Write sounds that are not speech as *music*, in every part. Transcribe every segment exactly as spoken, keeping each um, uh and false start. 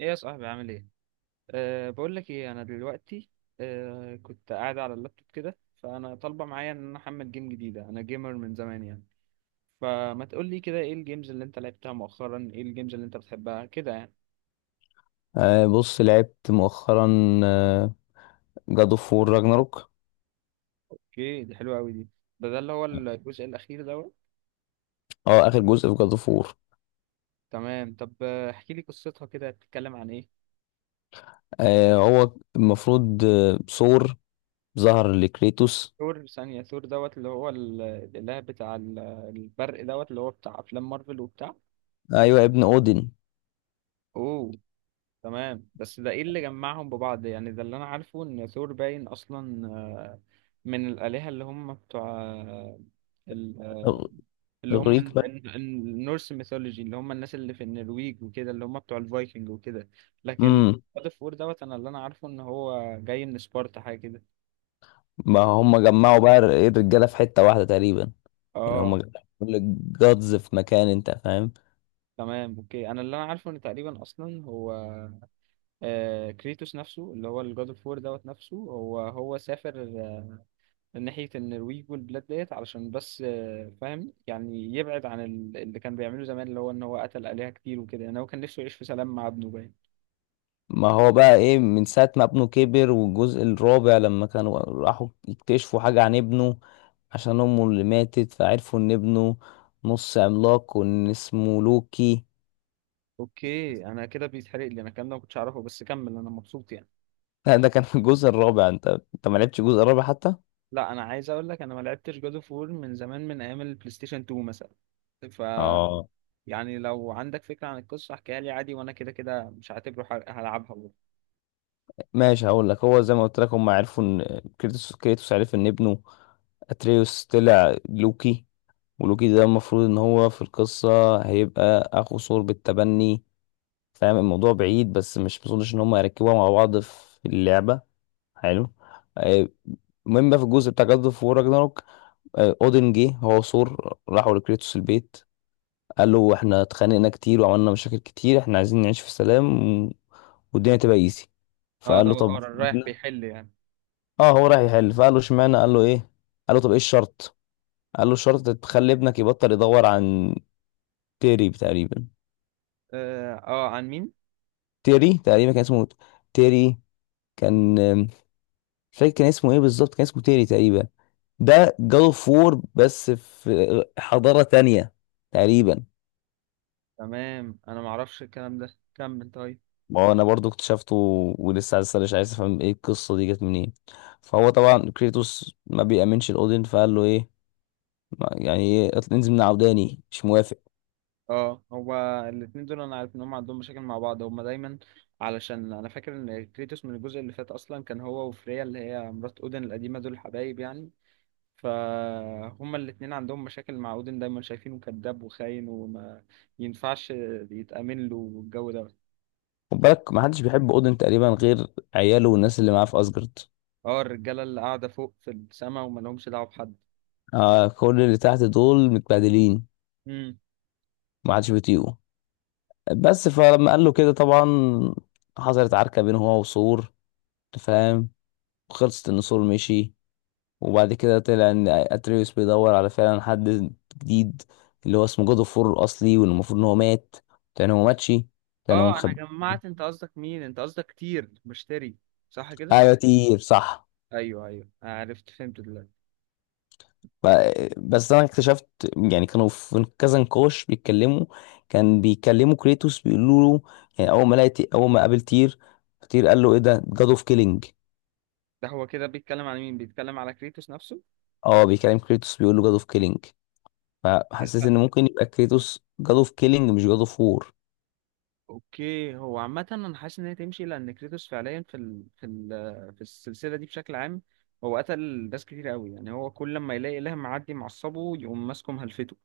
ايه يا صاحبي، عامل ايه؟ أه بقول لك ايه، انا دلوقتي. أه كنت قاعد على اللابتوب كده، فانا طالبه معايا ان انا احمل جيم جديده، انا جيمر من زمان يعني. فما تقول لي كده، ايه الجيمز اللي انت لعبتها مؤخرا؟ ايه الجيمز اللي انت بتحبها كده يعني؟ آه بص، لعبت مؤخرا جاد اوف وور راجناروك. اوكي، دي حلوه قوي دي. ده ده اللي هو الجزء الاخير دوت. اه اخر جزء في جاد اوف وور. تمام، طب آه، احكي لي قصتها كده، بتتكلم عن ايه؟ آه هو المفروض، آه، ثور ظهر لكريتوس. ثور؟ ثانيه، ثور دوت اللي هو ال- الاله بتاع ال- البرق دوت، اللي هو بتاع افلام مارفل وبتاع. ايوه، ابن اودين. اوه، تمام، بس ده ايه اللي جمعهم ببعض يعني؟ ده اللي انا عارفه ان ثور باين اصلا آه، من الآلهة اللي هم بتوع آه، ال- آه، إغ- اللي هم اغريق ال- بقى. ال- النورس ميثولوجي، اللي هم الناس اللي في النرويج وكده، اللي هم بتوع الفايكنج وكده. لكن امم God of War دوت، انا اللي انا عارفه ان هو جاي من سبارتا حاجة كده. ما هم جمعوا بقى الرجاله في حته واحده تقريبا، يعني هم اه، جمعوا كل الجادز في مكان، انت فاهم. تمام، اوكي. انا اللي انا عارفه ان تقريبا اصلا هو آه كريتوس نفسه، اللي هو الجاد اوف وور دوت نفسه، هو هو سافر من ناحية النرويج والبلاد ديت علشان بس آه، فاهم يعني، يبعد عن ال- اللي كان بيعمله زمان، اللي هو ان هو قتل آلهة كتير وكده، يعني هو كان نفسه يعيش في سلام مع ابنه باين. ما هو بقى ايه، من ساعة ما ابنه كبر والجزء الرابع لما كانوا راحوا يكتشفوا حاجة عن ابنه، عشان امه اللي ماتت، فعرفوا ان ابنه نص عملاق وان اسمه لوكي. اوكي، انا كده بيتحرق لي انا الكلام ده، ما كنتش اعرفه، بس كمل، انا مبسوط يعني. *laughs* لا، ده كان في الجزء الرابع. انت انت ما لعبتش الجزء الرابع حتى. لا، انا عايز اقول لك، انا ما لعبتش جاد اوف وور من زمان، من ايام البلاي ستيشن اتنين مثلا. ف اه يعني لو عندك فكرة عن القصة احكيها لي عادي، وانا كده كده مش هعتبره حرق، هلعبها برضه. ماشي، هقول لك، هو زي ما قلت لك، هم عرفوا ان كريتوس كريتوس عرف ان ابنه اتريوس طلع لوكي. ولوكي ده المفروض ان هو في القصة هيبقى اخو ثور بالتبني. فاهم الموضوع بعيد، بس مش مظنش ان هم يركبوها مع بعض في اللعبه. حلو. آه، المهم بقى، في الجزء بتاع جاد اوف وور راجناروك، اودن جه هو وثور راحوا لكريتوس البيت. قال له احنا اتخانقنا كتير وعملنا مشاكل كتير، احنا عايزين نعيش في سلام و- والدنيا تبقى ايزي. اه، فقال ده له هو- طب اه، رايح اشمعنى؟ بيحل يعني. اه، هو رايح يحل. فقال له اشمعنى، قال له ايه، قال له طب ايه الشرط؟ قال له الشرط تخلي ابنك يبطل يدور عن تيري تقريبا. اه، آه، عن مين؟ تيري تقريبا كان اسمه تيري. كان مش فاكر كان اسمه ايه بالظبط، كان اسمه تيري تقريبا. ده جاد اوف وور بس في حضارة تانية تقريبا. تمام، انا ما اعرفش الكلام ده، كمل طيب. ما هو انا برضو اكتشفته، ولسه عايز اسأل، مش عايز افهم ايه القصة دي جت منين. فهو طبعا كريتوس ما بيأمنش الاودين. فقال له ايه، ما- يعني ايه، اطل- انزل من عوداني، مش موافق. اه، هو. الاتنين دول انا عارف ان هم عندهم مشاكل مع بعض، هم دايما، علشان انا فاكر ان كريتوس من الجزء اللي فات اصلا كان هو وفريا، اللي هي مرات اودن القديمه، دول حبايب يعني. فهما الاتنين عندهم مشاكل مع اودن، دايما شايفينه كذاب وخاين وما ينفعش يتأمن له، والجو ده. خد بالك، ما حدش بيحب اودين تقريبا غير عياله والناس اللي معاه في اسجارد. اه، الرجاله اللي قاعده فوق في السما وما لهمش دعوه بحد. آه، كل اللي تحت دول متبهدلين، امم. ما حدش بيطيقه. بس فلما قال له كده، طبعا حصلت عركة بينه هو وثور، أنت فاهم. خلصت ان سول مشي، وبعد كده طلع ان اتريوس بيدور على فعلا حد جديد، اللي هو اسمه جود اوف وور الاصلي، واللي المفروض ان هو مات. كان هو ماتشي، كان هو اه، انا مخبي. جمعت. انت قصدك مين؟ انت قصدك كتير بشتري، صح كده؟ ايوه تير، صح. ايوه، ايوه، عرفت، فهمت دلوقتي. ب- بس انا اكتشفت، يعني كانوا في كذا نقاش بيتكلموا، كان بيكلموا كريتوس، بيقولوا له، يعني اول ما لقيت اول ما قابل تير، تير قال له ايه ده جاد اوف كيلينج. ده هو كده بيتكلم على مين؟ بيتكلم على كريتوس نفسه؟ اه بيكلم كريتوس بيقول له جاد اوف كيلينج. فحسيت لا. ان ممكن يبقى كريتوس جاد اوف كيلينج مش جاد اوف وور. اوكي، هو عامة انا حاسس ان هي تمشي، لان كريتوس فعليا في ال... في ال... في السلسلة دي بشكل عام، هو قتل ناس كتير قوي، يعني هو كل ما يلاقي اله معدي معصبه يقوم ماسكه مهلفته.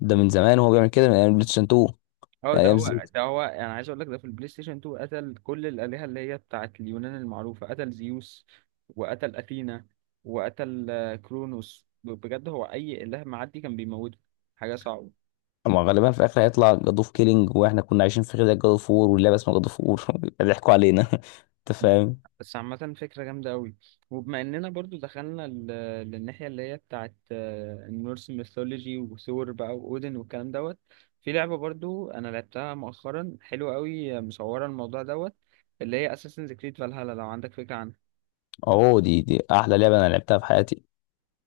ده من زمان وهو بيعمل كده، من ايام بلايستيشن اتنين، اه، من ده ايام زد. هو ده هو انا عايز اقول لك، ده في البلاي ستيشن اتنين قتل كل الالهة اللي هي بتاعت اليونان المعروفة، قتل زيوس، وقتل اثينا، وقتل آه، كرونوس، بجد هو اي اله معدي كان بيموته. حاجة صعبة. اما غالبا في الاخر هيطلع جاد اوف كيلينج، واحنا كنا عايشين في خير، جاد اوف وور واللعبه اسمها جاد اوف وور. *laughs* ضحكوا علينا. *laughs* انت فاهم. بس عامة فكرة جامدة قوي. وبما اننا برضو دخلنا ال- للناحية اللي هي بتاعت آه، النورس ميثولوجي وثور بقى واودن والكلام دوت، في لعبة برضو انا لعبتها مؤخرا حلوة قوي، آه، مصورة الموضوع دوت، اللي هي اساسنز كريد فالهالا، لو عندك فكرة عنها. اهو دي دي احلى لعبه انا لعبتها في حياتي.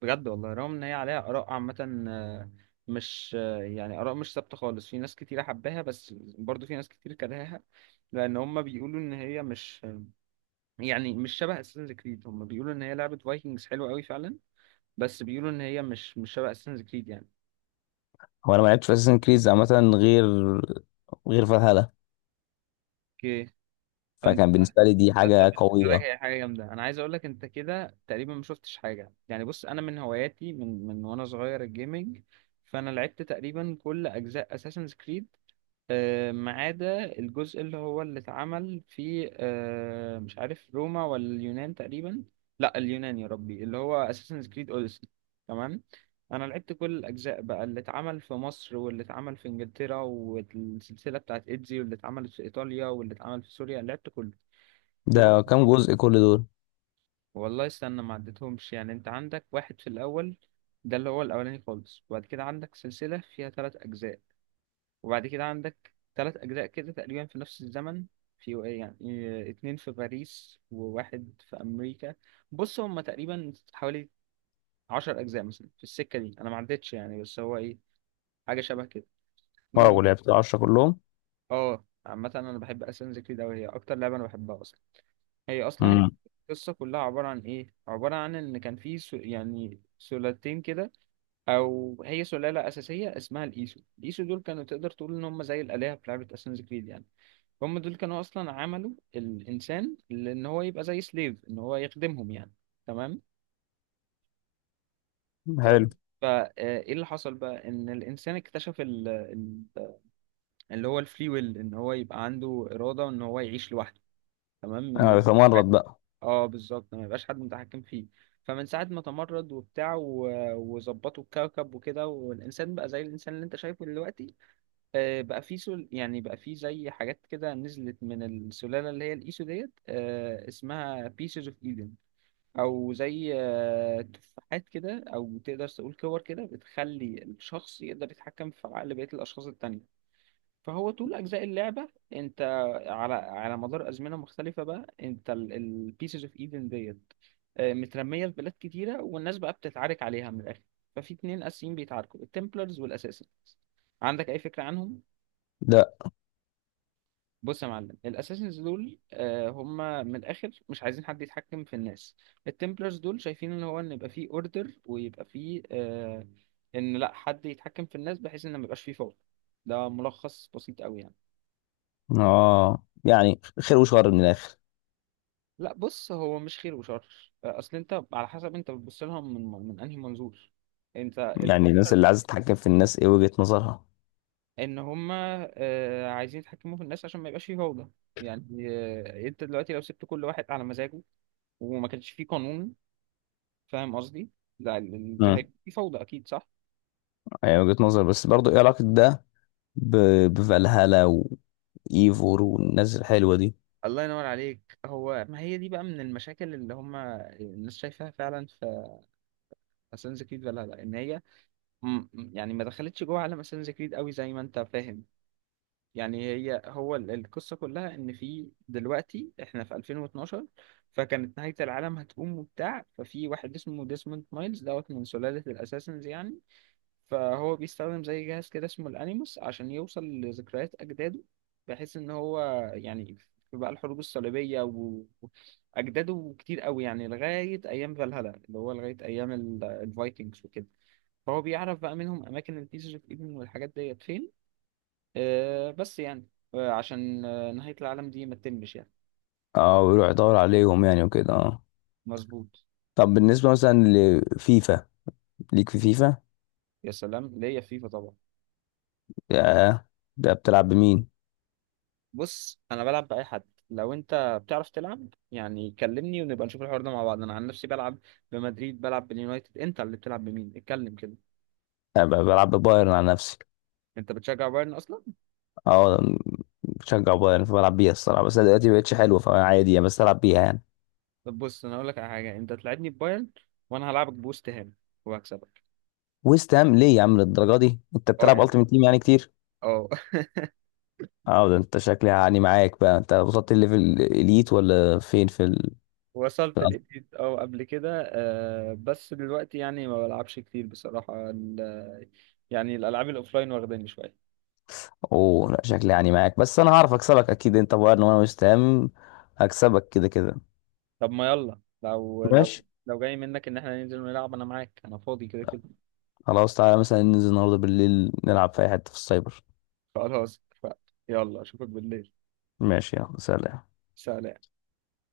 بجد والله، رغم ان هي عليها اراء عامة آه، مش آه، يعني اراء مش ثابتة خالص، في ناس كتيرة حباها، بس برضو في ناس كتير كرهاها، لان هم بيقولوا ان هي مش، يعني مش شبه اساسنز كريد، هم بيقولوا ان هي لعبة فايكنجز حلوة قوي فعلا، بس بيقولوا ان هي مش مش شبه اساسنز كريد يعني. هو انا ما لعبتش في اساسن كريز عامه، غير غير فالهالا. اوكي. فانت. فكان بالنسبه لي دي حاجه قابلت بالك، قويه. هي حاجه جامده، انا عايز اقول لك، انت كده تقريبا ما شفتش حاجه يعني. بص انا من هواياتي من من وانا صغير الجيمنج، فانا لعبت تقريبا كل اجزاء اساسنز كريد، آه، ما عدا الجزء اللي هو اللي اتعمل في آه، مش عارف روما ولا اليونان تقريبا. لا، اليونان، يا ربي، اللي هو اساسن كريد اوديسي. تمام. انا لعبت كل الاجزاء بقى، اللي اتعمل في مصر واللي اتعمل في انجلترا والسلسله بتاعت ايدزي واللي اتعملت في ايطاليا واللي اتعمل في سوريا، لعبت كله. فبص، ده كام جزء كل دول؟ والله استنى، ما عدتهمش يعني، انت عندك واحد في الاول، ده اللي هو الاولاني خالص، وبعد كده عندك سلسله فيها ثلاث اجزاء، وبعد كده عندك ثلاث أجزاء كده تقريبا في نفس الزمن، في، يعني، آه، اتنين في باريس وواحد في أمريكا. بص هما تقريبا حوالي عشر أجزاء مثلا في السكة دي، أنا ما عدتش يعني، بس هو إيه، حاجة شبه كده. اه، المهم، ولعبت عشرة كلهم. اه، عامة أنا بحب أساسنز كريد أوي، هي أكتر لعبة أنا بحبها أصلا. هي أصلا امم. القصة كلها عبارة عن إيه؟ عبارة عن إن كان في سو... يعني سلالتين كده، أو هي سلالة أساسية اسمها الإيسو. الإيسو دول كانوا، تقدر تقول إن هم زي الآلهة في لعبة أساسنز كريد يعني، هم دول كانوا اصلا عملوا الانسان، لان هو يبقى زي سليف، ان هو يخدمهم يعني. تمام، حلو. طيب. فايه اللي حصل بقى، ان الانسان اكتشف ال... ال... اللي هو الفري ويل، ان هو يبقى عنده اراده ان هو يعيش لوحده. تمام، ما انا يبقاش بتمرد حد. بقى. اه بالظبط، ما يبقاش حد متحكم فيه. فمن ساعه ما تمرد وبتاع و... وظبطوا الكوكب وكده، والانسان بقى زي الانسان اللي انت شايفه دلوقتي. آه، بقى في سل... يعني بقى في زي حاجات كده نزلت من السلالة اللي هي الإيسو ديت، آه، اسمها Pieces of Eden، أو زي آه، تفاحات كده، أو تقدر تقول كور كده، بتخلي الشخص يقدر يتحكم في عقل بقية الأشخاص التانية. فهو طول أجزاء اللعبة، أنت، على على مدار أزمنة مختلفة بقى، أنت ال ال- Pieces of Eden ديت آه، مترمية في بلاد كتيرة، والناس بقى بتتعارك عليها من الآخر. ففي اتنين أساسيين بيتعاركوا، التمبلرز والأساسن. عندك أي فكرة عنهم؟ ده، بص يا معلم، الاساسنز دول آه، هم من الاخر مش عايزين حد يتحكم في الناس. التمبلرز دول شايفين ان هو، ان يبقى فيه اوردر ويبقى فيه آه، ان لا حد يتحكم في الناس، بحيث ان ما يبقاش فيه فوضى. ده ملخص بسيط قوي يعني. اه، يعني خير وشر من الاخر. لا بص، هو مش خير وشر، آه، اصل انت على حسب انت بتبص لها من من انهي منظور. انت يعني الناس الفكرة، اللي عايزه تتحكم في الناس ايه وجهة نظرها؟ ان هم آه، عايزين يتحكموا في الناس عشان ما يبقاش فيه فوضى. يعني آه، انت دلوقتي لو سبت كل واحد على مزاجه، وما كانش فيه قانون، فاهم قصدي؟ لا، ال- ال- دي امم هيبقى في فوضى أكيد، صح؟ يعني وجهة نظر، بس برضو ايه علاقة ده ب- بفالهالا وايفور والناس الحلوة دي؟ الله ينور عليك، هو ما هي دي بقى من المشاكل اللي هم الناس شايفاها فعلا في اساسنز كريد ولا لا، ان هي، م- م- يعني ما دخلتش جوه عالم اساسنز كريد قوي زي ما انت فاهم يعني. هي هو ال- القصة كلها ان في دلوقتي احنا في ألفين واتناشر، فكانت نهاية العالم هتقوم وبتاع، ففي واحد اسمه ديسموند مايلز دوت من سلالة الاساسنز يعني، فهو بيستخدم زي جهاز كده اسمه الانيموس عشان يوصل لذكريات اجداده، بحيث ان هو، يعني، في بقى الحروب الصليبيه و- واجداده كتير قوي يعني، لغايه ايام فالهالا، اللي هو لغايه ايام ال- الفايكنجز وكده، فهو بيعرف بقى منهم اماكن البيسز اوف ايفن والحاجات ديت فين، آه بس يعني، آه عشان آه نهايه العالم دي ما تتمش يعني. اه، ويروح يدور عليهم يعني وكده، اه. مظبوط. طب بالنسبة مثلا لفيفا، ليك في فيفا؟ يا سلام، ليا فيفا طبعا. يا، ده بتلعب بمين؟ بص انا بلعب باي حد، لو انت بتعرف تلعب يعني، كلمني ونبقى نشوف الحوار ده مع بعض. انا عن نفسي بلعب بمدريد، بلعب باليونايتد. انت اللي بتلعب بمين؟ اتكلم كده. أنا ب- بلعب ببايرن على نفسي. انت بتشجع بايرن اصلا؟ اه، أنا بشجع بايرن فبلعب بيها الصراحة، بس أنا دلوقتي مبقتش حلوة فعادي يعني، بس ألعب بيها يعني. طب بص، انا اقول لك على حاجه، انت تلعبني ببايرن، وانا هلعبك بوست هام، وهكسبك. ويست هام ليه يا عم للدرجة دي؟ أنت اه، بتلعب يعني، التيمت تيم يعني كتير؟ اه *laughs* اه، ده أنت شكلي يعني معاك بقى، أنت وصلت الليفل الإليت ولا فين في ال... وصلت لقيت اه قبل كده، آه بس دلوقتي يعني ما بلعبش كتير بصراحه ال- يعني الالعاب الاوفلاين واخداني شويه. اوه لا، شكلي يعني معاك، بس انا هعرف اكسبك اكيد، انت بقى ان انا مستهم، هكسبك كده كده. طب ما يلا، لو لو ماشي، لو جاي منك ان احنا ننزل نلعب انا معاك، انا فاضي كده كده. خلاص، تعالى مثلا ننزل النهارده بالليل نلعب في اي حته في السايبر. خلاص اتفقنا. يلا اشوفك بالليل. ماشي، يلا سلام. سلام.